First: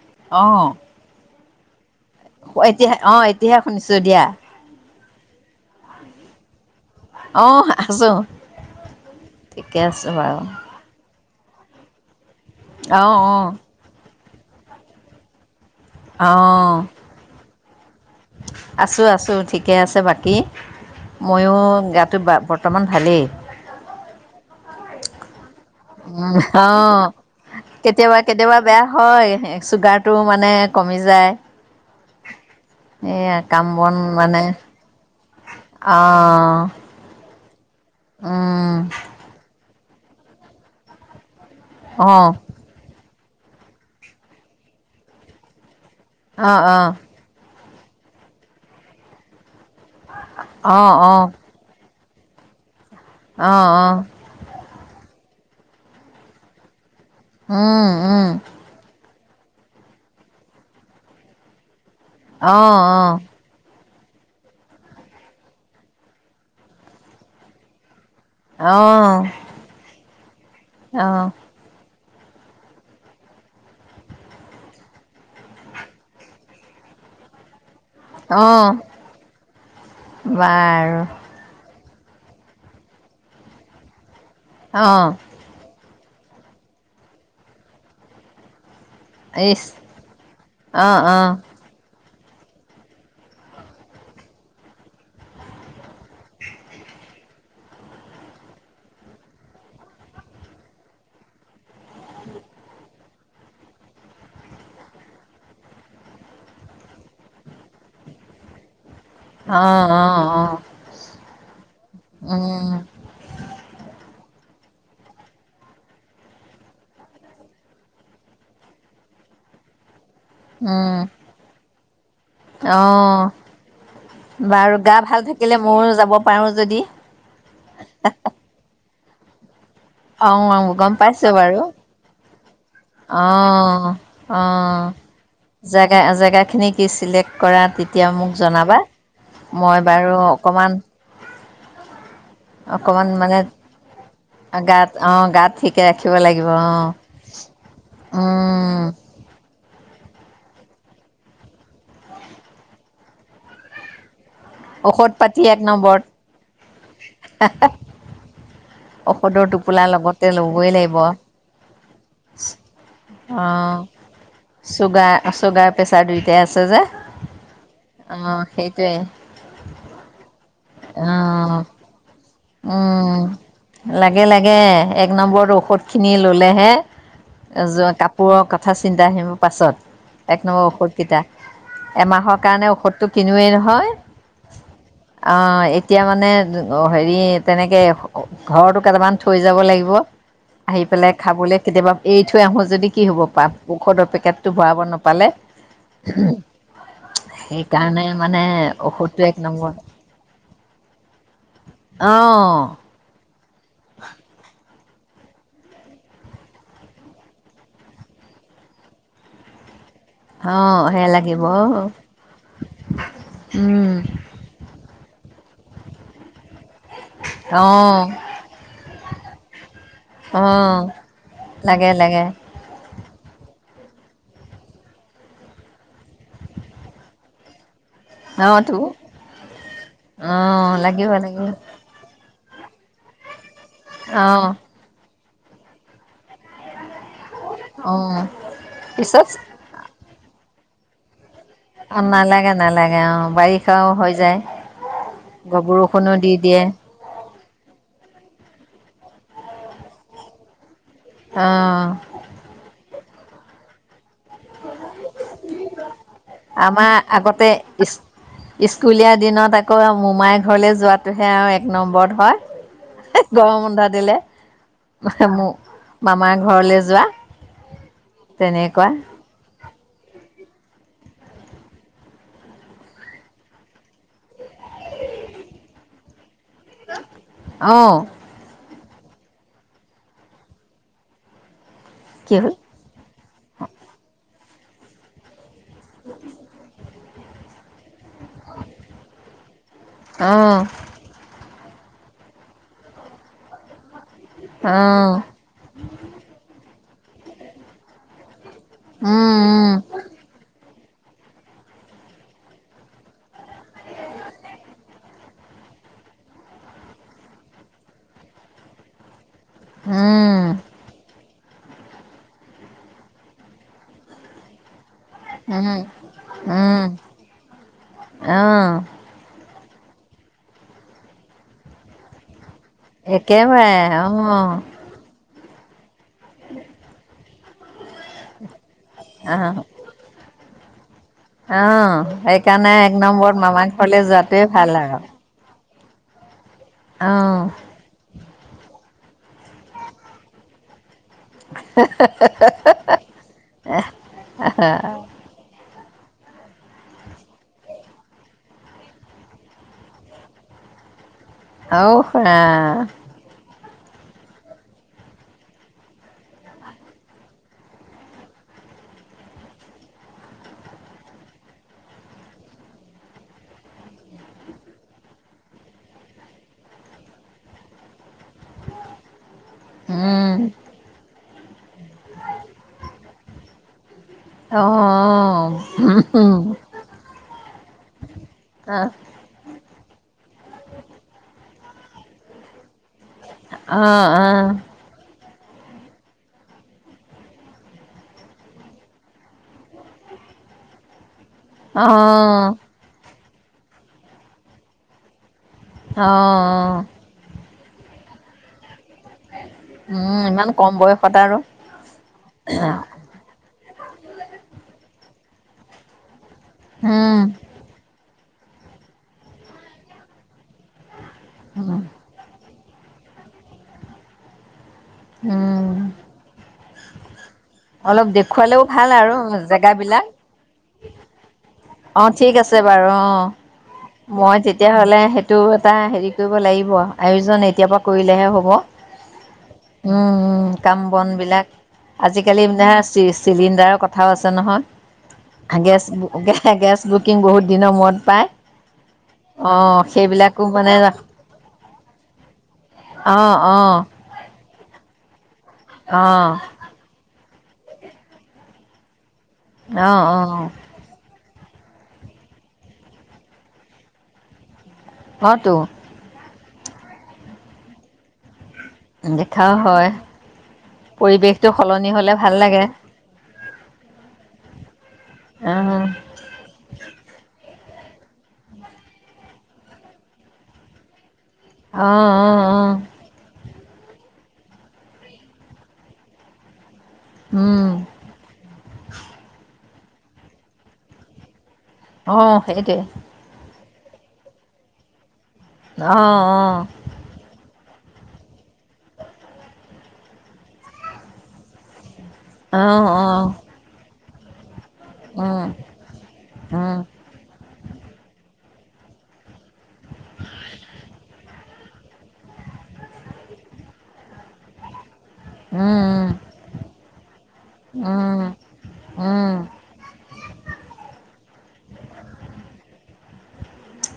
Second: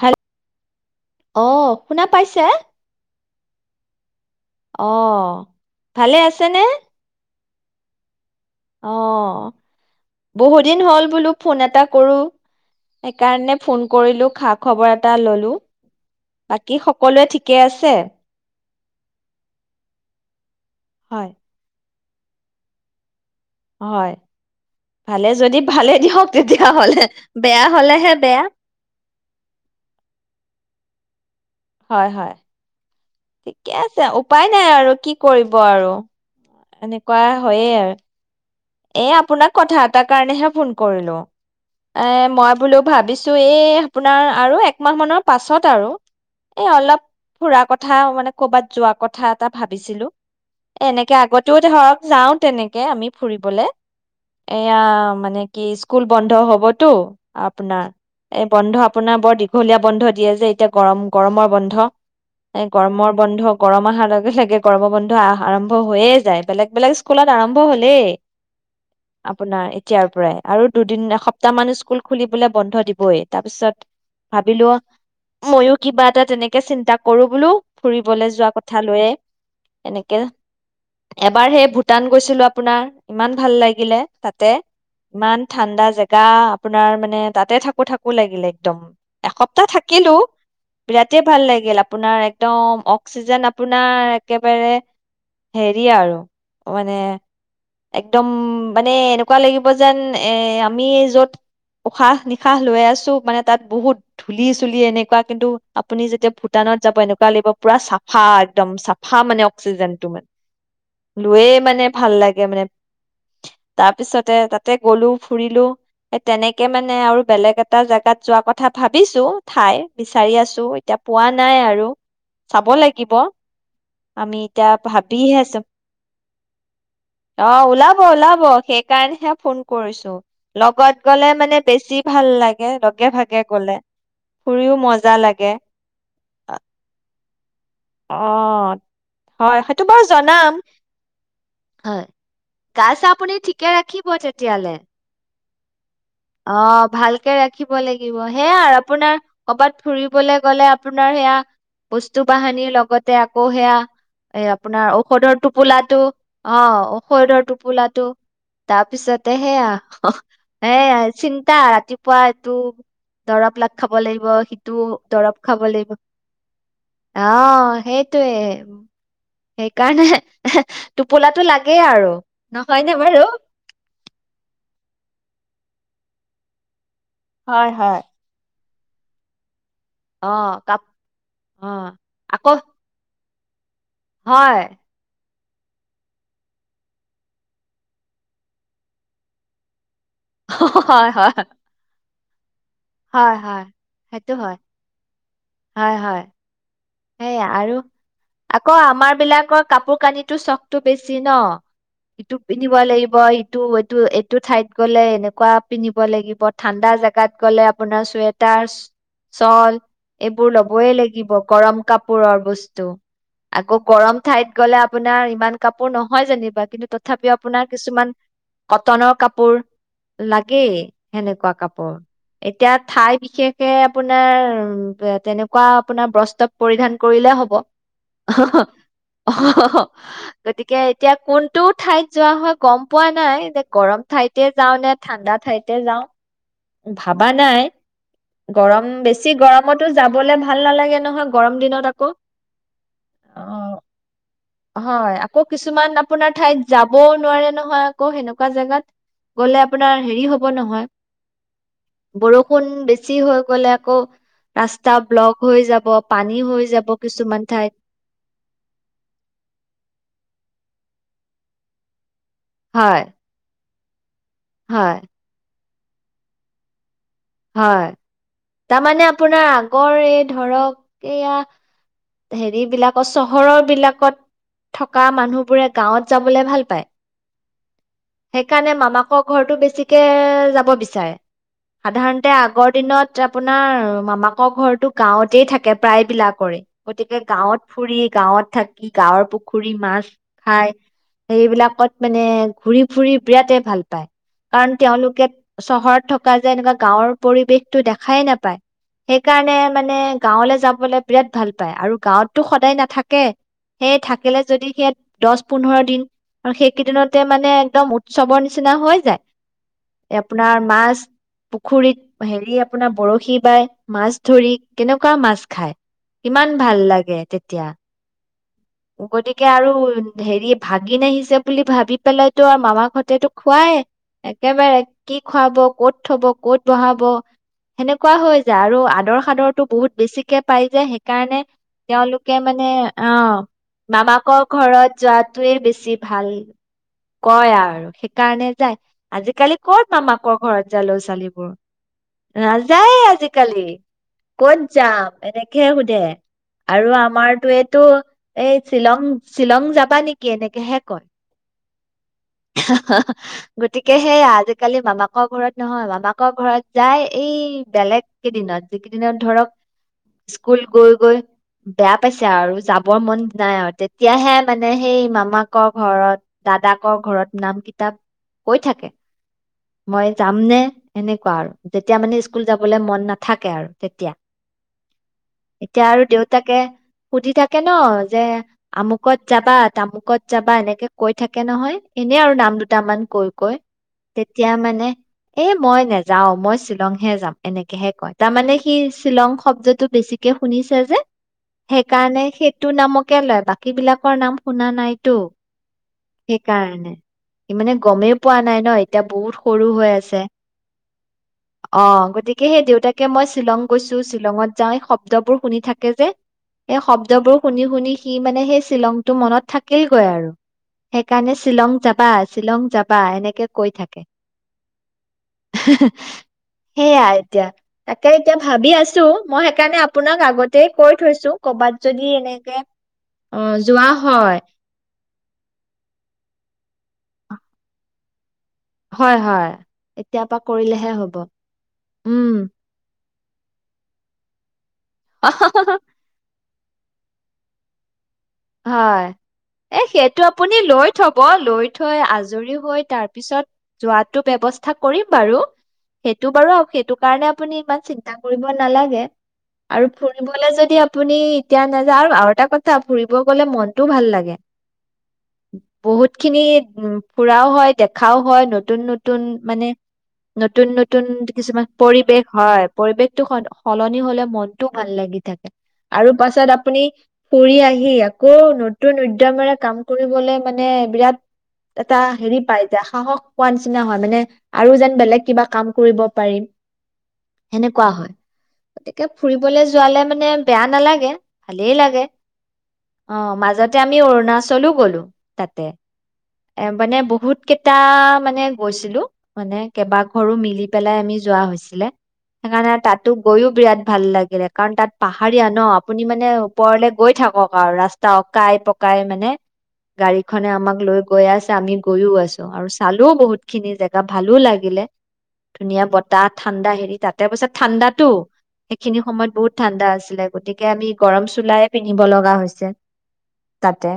হেল আহ অ' শুনা পাইছে? এতিয়া আহ এতিহে শুনিছো দিয়া অ' ভালে আছে নে আহ আছো অ বহু দিন হ'ল বোলো ফোন এটা কৰো অঁ অঁ সেইকাৰণে ফোন কৰিলো খা খবৰ এটা ললো অঁ বাকী সকলোৱে ঠিকে আছে আছোঁ আছোঁ ঠিকে আছে বাকী হয়, ময়ো তো বৰ্তমান ভালেই হয় ভালে যদি ভালে উ দিয়ক অ তেতিয়াহ'লে বেয়া হলেহে কেতিয়াবা কেতিয়াবা বেয়া হয় চুগাৰটো মানে কমি যায় [inaudible] হয় হয় এইয়া কাম ঠিকে বন আছে মানে উপায় নাই আৰু কি কৰিব আৰু এনেকুৱা হয়ে আৰু ঊ এ আপোনাক কথা এ তাৰ কাৰণেহে ফোন কৰিলো এ অঁ মই বোলেও ভাবিছো ত এই আপোনাৰ আৰু একমাহ মানৰ পাছত আৰু অঁ অঁ এ অলপ ফুৰা কথা কথা মানে কৰ'ৰবাত যোৱা কথা এ তটা ভাবিছিলো অঁ অঁ এ এনেকে অঁ আগতেও ধৰক যাওঁ তেনেকে আমি অঁ ফুৰিবলৈ অঁ এ এয়া মানে কি স্কুল বন্ধ হবতো আপোনাৰ উম উম এই বন্ধ আপোনাৰ বৰ দীঘলীয়া বন্ধ দিয়ে যে এতিয়া গৰম গৰমৰ বন্ধ এ অঁ অঁ গমৰ বন্ধ গৰম আহাৰ লগে লগে গৰম বন্ধু আহ আৰম্ভ হৈয়ে যায় বেলেগ বেলেগ স্কুলত আৰম্ভ হলেই আপোনাৰ এতিয়াৰ পৰাই আৰু দুদিন অঁ অঁ এসপ্তাহ মান স্কুল খুলিবলৈ বন্ধ দিবই তাৰ পিছত ভাবিলো মইো কিবা এটা তেনেকে চিন্তা কৰো বোলো ফুৰিবলৈ যোৱা অঁ কথা লৈয়ে এনেকে বাৰু এবাৰ সেই ভ টাৰ্ণ কৰিৈছিলো আপোনাৰ ইমান ভাল লাগিলে তাতে অ', ইমান ঠাণ্ডা জেগা গা আপোনাৰ মানে তাতে থাকো থাকো লাগিলে একদম ইচ এসপ্তাহ থাকিলো অ', বিৰাট অ', ভাল লাগিল আপোনাৰ একদম অক্সিজেন আপোনাৰ একেবাৰে হেৰি আৰু মানে একদম মানে এনেকুৱা লাগিব যেন এ আমি যত উশাহ নিশাহ লৈ আছো মানে তাত বহুত ধূলি চুলি এনেকুৱা কিন্তু আপুনি যেতিয়া ভূটানত যাব এনেকুৱা লাগিব পুৰা চাফা একদম চাফা ফা মানে অ', অক্সিজেন টো মানে অ', অ', লয়ে মানে ভাল লাগে উম, তাৰপিছতে তাতে গ'লো ফুৰিলো স তেনেকে মানে আৰু বেলেগ এটা জোগাত যোৱা কথা ভাবিছো ঠাই বিচাৰি আছো এতিয়া উম, পোৱা নাই আৰু চাব লাগিব অ', আমি এতিয়া বাৰু গা ভাল ভাবিহে থাকিলে আছো ময়ো যাব পাৰোঁ যদি অ ওলাব ওলাব শেষ কাৰ সে ফোন কৰিছো অ', গম লগত গলে পাইছোঁ মানে বাৰু বেছি ভাল লাগে লগে ভাগে গলে অ', ফুৰিও অ', মজা লাগে জেগা জেগাখিনি কি চিলেক্ট কৰা তেতিয়া মোক অ', জনাবা হয় মই সেইটো বাৰু জনাম। অকমান হয় গা চা অকমান আপুনি মানে ঠিকে ৰাখিব তেতিয়ালে। গাত অ গাত ঠিকে ৰাখিব লাগিব অ ভালকে ৰাখিব লাগিব সে আৰু উম, আপোনাৰ কৰ'বাত ফুৰিবলে গলে আপোনাৰ সেয়া বস্তু বাহানিৰ লগতে আকৌ সেয়া এই আপোনাৰ ঔষধ ঔষধৰ পাতি এক টোপোলাটো নম্বৰত অ ঔষধৰ টোপোলাটো তাৰপিছতে ঔষধৰ টোপোলা সেয়া লগতে ল'বই লাগিব সেয়াই তিটা ৰাতি পোৱাই এইটো দৰৱ লাগ অ', খাব লাগিব সিটো চুগাৰ দৰৱ খাব চুগাৰ লাগিব প্ৰেছাৰ দুইটাই আছে যে অহ অ সেইটোৱে সেইটোৱে সেইকাৰণে অ টোপোলাটো লাগেই আৰু নহয়নে বাৰু উম লাগে লাগে এক নম্বৰটো ঔষধখিনি ল'লেহে এ হয় যোৱা হয় কাপোৰৰ ক কথা চিন্তা আহিব পাছত অ এক নম্বৰ কাপ ঔষধ কেইটা অ এমাহৰ আকৌ কাৰণে ঔষধটো কিনোৱে নহয় হয় অ এতিয়া মানে অহ হেৰি তেনেকে ঘৰতো কেইটামান থৈ যাব লাগিব আহি হয় পেলাই হয় খাবলে কেতিয়াবা এৰি থৈ আহো যে যদি কি হ'ব হয়, হয়। পাত ঔষধৰ সেইটো পেকেটটো হয়। ভৰাব নাপালে হয়, হয়। সেয়া আৰু সেইকাৰণে মানে আকৌ আমাৰ ঔষধটো এক বিলাকৰ নম্বৰ কাপোৰ কানিতো চখটো বেছি ন ইটো পিন্ধিব অ লাগিব হয় টো এইটো এইটো ঠাইত গলে এনেকোৱা পিন্ধিব লাগিব ঠাণ্ডা জেগাত গ'লে আপোনাৰ চুৱেটাৰ চল এইবোৰ অ', লবই সেয়া লাগিব গৰম কাপোৰৰ বস্তু আকৌ উম, গৰম ঠাইত গলে আপোনাৰ ইমান কাপোৰ নহয় জানিব কিন্তু তথাপিও আপোনাৰ অ', কিছুমান কটনৰ কাপোৰ লাগেই অ', সেনেকোৱা লাগে কাপোৰ লাগে এতিয়া ঠাই বিশেষকে আপোনাৰ উ তেনেকুৱা আপোনাৰ বস্ত্ৰ পৰিধান কৰিলে হ'ব অহ অ অহ অ অ', গতিকে লাগিব এতিয়া লাগিব কোনটো ঠাইত যোৱা হয় গম পোৱা নাই গৰম ঠাইতে অ', যাওঁ নে ঠাণ্ডা ঠাইতে যাওঁ ভাবা নাই অ', গৰম পিছত বেছি গৰমতো যাবলে ভাল নালাগে নহয় গৰম দিনত অ আকৌ নালাগে নালাগে অ বাৰিষাও হৈ যায় হয় আকৌ কিছুমান বৰষুণো দি আপোনাৰ দিয়ে ঠাইত যাব নোৱাৰে নহয় আকৌ সেনেকুৱা জেগাত গ'লে আপোনাৰ হেৰি হ'ব নহয় অ', বৰষুণ বেছি বেছি হৈ গ'লে আকৌ ৰাস্ত া ব্লক হৈ যাব পানী হৈ যাব আমাৰ কিছুমান আগতে ঠাইত ইচ স্কুলীয়া দিনত আকৌ মোমাই ঘৰলৈ যোৱাটোহে আৰু এক নম্বৰত হয় গৰম হন্ধ দিলে হয়, মম মামাৰ ঘৰলে যোৱা হয় তেনেকুৱা তাৰমানে আপোনাৰ কৰে ধৰক এয়া হেৰি বিলাকত চহৰৰ বিলাকত থকা মানুহবোৰে গাঁৱত যাব ভাল পায় অ', সেইকাৰণে মামা আৰ ঘৰতটো বেছিকে যাব বিচাৰে সাধাৰণতে কি হ'ল আগৰ দিনত আপোনাৰ মামাক আ ঘৰৰতো গাঁৱতেই থাকে প্ৰায়বলাক কৰে গতিকে গাঁৱত ফুৰি গাঁৱত থাকি গাঁৱৰ পু পুখুৰী মাছ অ', খাই এইবিলাক ত মানে ঘ ফুৰি বিৰাটেই ভাল পায় কাৰণ অ', তেওঁলোকে চহৰত থকা যে এনেকুৱা গাঁৱৰ পৰিৱেশতটো দেখাই নাপায় উম সেইকাৰণে মানে গাঁৱলে যাব বিৰাট ভাল পায় আৰু গাঁৱতটো সদায় নাথাকে সেই থাকিলে যদি সেই দহ পোন্ধৰ দিন আৰু সেইকেইদিনতে মানে একদম উৎসৱৰ নিচিনা হৈ যায় আপোনাৰ উম, মাছ পুখুৰীত হেৰি আপোনাৰ বৰশী বাই মাছ ধৰি। কেনেকুৱা মাছ খায়, উম, কিমান ভাল উম, লাগে তেতিয়া। অ'। কে আৰু হেৰি ভাগিন আহিছে বুলি ভাবি পেলাই ত মামাকহঁতেতো একেবাৰে খোৱাই অ' একেবাৰে কি খুৱাব ক'ত? ক'ত থব ক'ত বহাব। সেনেকুৱা হৈ যায় আৰু আদৰ অ' সাদৰটো বহুত বেছিকে পাইজে হে অ', সেইকাৰণে এক আহ নম্বৰত মামাক মামাকৰ ঘৰত যোৱাাতে বেছি ভাল। অ' কয় আৰু সেইকাৰণে যাই, আজিকালি ক'ত মামাকৰ ঘৰত যালো [unintelligible] নাযায় আজিকালি ক'ত যাম এনেকে দে আৰু আমাৰটোৱেটো এই শ্বিলং-শ্বিলং যাবা নেকি এনেকেহে কয়। অঔহা। গতিকে সেই আজিকালি মামাকৰ ঘৰত নহয়, মামাক ঘৰত যাই এই বেলেগ কেইদিনত যি কেইদিনত ধৰক স্কুল গৈ-গৈ বেয়া পাইছে আৰু যাবৰ মন নাই আৰু তেতিয়াহে মানে, সেই মামাকৰ ঘৰত, দাদাকৰ ঘৰত নাম কিতাপ কৈ থাকে। মই যাম উম নে এনে কা আৰু যেতিয়া মানে স্কুল যাবলৈ মন নাথাকে আৰু তেতিয়া। অ' এতিয়া আৰু দেউতাকে সুধি থাকে ন? যে আমুকত যাবা? তামুকত যাবা? এনেকে কৈ থাকে। তাকে নহয় এনেই আৰু নাম দুটামান কৈ-কৈ অ' অ' তেতিয়া মানে এ মই নেযাও, মই শ্বিলংহে যাম, এনেকেহে কয়। তাৰমানে সি শ্বিলং শব্দটো বেছিকে শুনিছে যে। সেই অ' কাৰণে অ' সেইটো নামক কেলেই বাকী বিলাকৰ নাম শুনা নাইতো। অ', সেইকাৰণে অ'। মানে গমেই পোৱা নাই ন এতিয়া বহুত সৰু হৈ আছে, উম ইমান কম বয়সত আৰু অঁ গতিকে সেই দেউতাকে মই শ্বিলং গৈছো শ্বিলঙত যাও, এই শব্দবোৰ শুনি থাকে যে। এই উম শব্দবোৰ শুনি শুনি সি মানে সেই শ্বিলংটো মনত থাকিলগৈ আৰু। সেইকাৰণে শ্বিলং যাবা শ্বিলং যাবা এনেকে কৈ থাকে। উম। সেইয়াই। এয়া তাকে অলপ এতিয়া দেখুৱালেও ভাবি ভাল আছো আৰু মই সেইকাৰণে জেগাবিলাক আপোনাক আগতে কৈ থৈছো, ক'ৰবাত যদি এনেকে অঁ, অ যোৱা হয় মই তেতিয়া হ'লে সেইটো এটা হেৰি কৰিব লাগিব, আয়োজন এতিয়াৰ পৰা কৰিলেহে হ'ব। হয় হয় উম, এতিয়াৰ পৰা উম, কৰিলেহে হ'ব, উম। চি চিলিণ্ডাৰৰ কথাও আছে নহয়। [unintelligible] কুকিং বহুত দিনৰ মূৰত পায়। হয় এ অঁ সেইটো সেইবিলাকো আপুনি মানে লৈ থ'ব, লৈ থৈ আজৰি হৈ অঁ তাৰপিছত অঁ যোৱাটো ব্যৱস্থা কৰিম বাৰু। সেইটো অঁ বাৰু [unintelligible] সেইটো কা কাৰণে আপুনি ইমান চিন্তা কৰিব নালাগে। আৰু অঁ অঁ ফুৰিবলে যদি আপুনি এতিয়া নাযাওঁ আৰু এটা কথা ফুৰি ব গ'লে মনটোও ভাল লাগে। হয়তো বহুত খিনি উম ফুৰাও হয় দেখাও হয় নতুন নতুন দেখাও মানে হয় নতুন-নতুন পৰিৱেশটো কিছুমান সলনি হ'লে পৰিৱেশ ভাল হয়, লাগে পৰিৱেশটো সলনি হ'লে মনটোও ভাল লাগি থাকে অঁ আৰু পাছত আপুনি ফুৰি আহি সি আকৌ নতুন উদ্যমেৰে কাম কৰিবলে মানে বিৰাত এটা অঁ হেৰি অঁ পায় যায়, সাহস পোৱা নিচিনা হয় মানে আৰু যেন বেলেগ কিবা কাম কৰিব পাৰিম। অঁ সেনেকুৱা হয়, গতিকে ফুৰিবলে যোৱালে মানে বেয়া নালাগে। ভালেই লাগে। অঁ সেইটোৱে অঁ মাজত তে আমি অৰুণাচলো গ'লো। তাতে অঁ এ মানে বহুত কেইটা মানে গৈছিলো মানে কেইবা ঘৰো মিলি পেলাই আমি যোৱা হৈছিলে সেইকাৰণে অঁ তাতো গৈয়ও বিৰাট ভাল লাগিলে কাৰণ তাত অঁ পাহাৰীয়া ন আপুনি মানে অঁ ওপৰলে গৈ থাকক আৰু ৰাস্তা অকাই পকাই মানে গাড়ীখনে আমাক লৈ গৈ আছে আমি গৈয়ও আছো আৰু চালোও বহুত খিনি জেগা ভালো লাগিলে ধুনীয়া বতাহ অঁ ঠাণ্ডা হেৰি তাতে পিছত ঠাণ্ডাতো অঁ সেইখিনি সময়ত বহুত নিজে ঠাণ্ডা আছিলে গতিকে আমি গৰম চোুলাইে পিন্ধিব লগা হৈছে তাতে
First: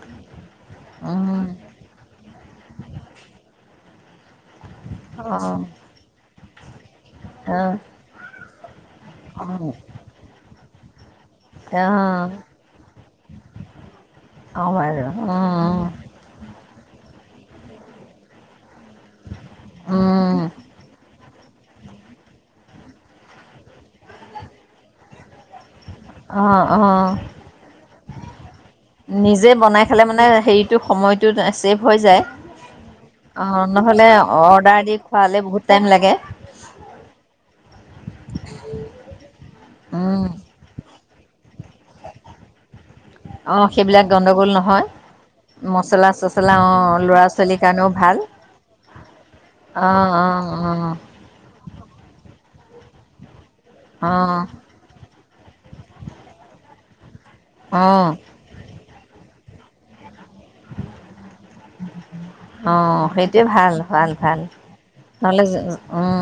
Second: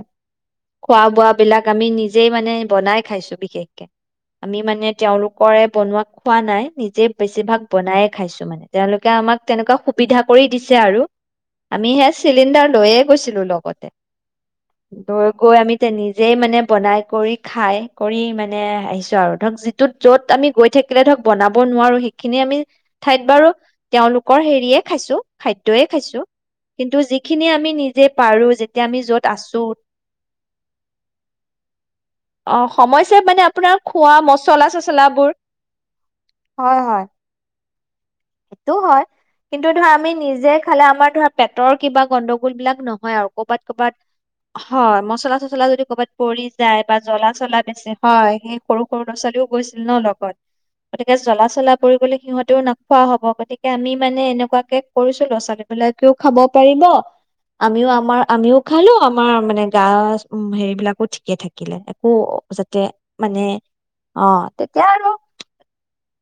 খোৱা বোৱা বিলাক আমি নিজে মানে বনাই খাইছো বিশেষ কে আমি মানে তেওঁওলোকৰে বনোৱা পোৱা নাই নিজে বেছিভাগ বনায়ে খাইছো মানে তেওঁলোকে আমাক তেনেকুৱা সুবিধা কৰি দিছে আৰু আমি হে চিলিণ্ডাৰ লৈ এক ো লগতে গৈ গৈ আমি নিজে মানে বনাই কৰি খাই কৰি মানে আহিছো আৰু ধৰক যিটোত য'ত আমি গৈ থাকিলে ধৰক বনাব নোৱাৰো সেইখিনি আমি ঠাইত বাৰু তেওঁলোকৰ হেৰিয়ে খাইছো খাদ্য য় খাইছো কিন্তু যিখিনি আমি নি নিজে বনাই খালে মানে হেৰিটো সময়টো ছেভ হৈ যায় অ সময় ছেভ মানে আপোনাৰ নহ'লে খোৱা মচলা অৰ্ডাৰ দি চচলাবোৰ খোৱালে বহুত টাইম লাগে হয় হয় সেইটো হয় কিন্তু ধৰা আমি নিজে খালে আমাৰ ধৰা পেটৰ কিবা গণ্ডগোল বিলাক ন হয় আৰু কৰ'বাত অঁ ক'বাত সেইবিলাক গণ্ডগোল নহয় হয় মছলা চচলা যদি মচলা ক'ৰবাত পৰি চচলা যায় অঁ বা ল'ৰা জ্বলা চলা ছোৱালীৰ কাৰণেও বেছি ভাল হয় সেই সৰু সৰু ল'ৰা ছোৱালীও গৈছিল ন অঁ লগত অঁ অঁ গতিকে জ্বলা চলা পৰিবলে সিহত ত ন খোৱা হ'ব গতিকে আমি মানে অঁ এনেুৱাকে কৰিছো ল ছোৱালী বিলাকেও খাব পাৰিব আমিও অঁ আমাৰ আমিও খালো আমাৰ মানে গাছ উ হেৰিবিলাকো ঠিকে থাকিলে একো যাতে অঁ সেইটোৱে মানে ভাল ভাল অঁ ভাল তেতিয়া আৰু নহ'লে অঁ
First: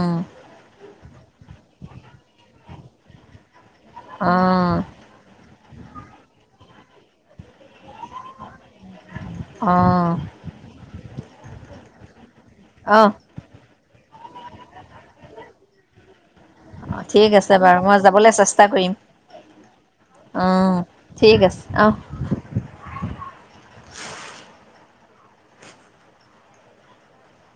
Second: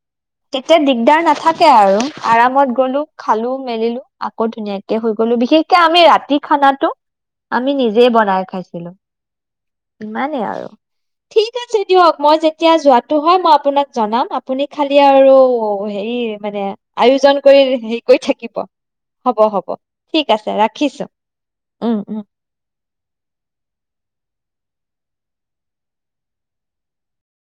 তেতিয়া দিগদাৰ নাথাকে আৰু আৰামত গলো খালো মেলিলো আকৌ অঁ ধুনীয়াকে শুই গ'লো বিশেষ এয়া আমি ৰাতি খানাতো আমি নিজেই বনাই খাইছিলো অ', মানে আৰু ঠিক আছে দিয়ক মই যে এতিয়া অ', যোৱাতো হয় মই আপোনাক জনাম আপুনি খালি এতিয়া আৰু হেৰি মানে ঠিক আয়োজন আছে কৰি বাৰু মই হেৰি কৰি যাবলৈ থাকিব চেষ্টা কৰিম হ'ব হ'ব ঠিক আছে অ', ৰাখিছো ঠিক আছে অ'। উম উম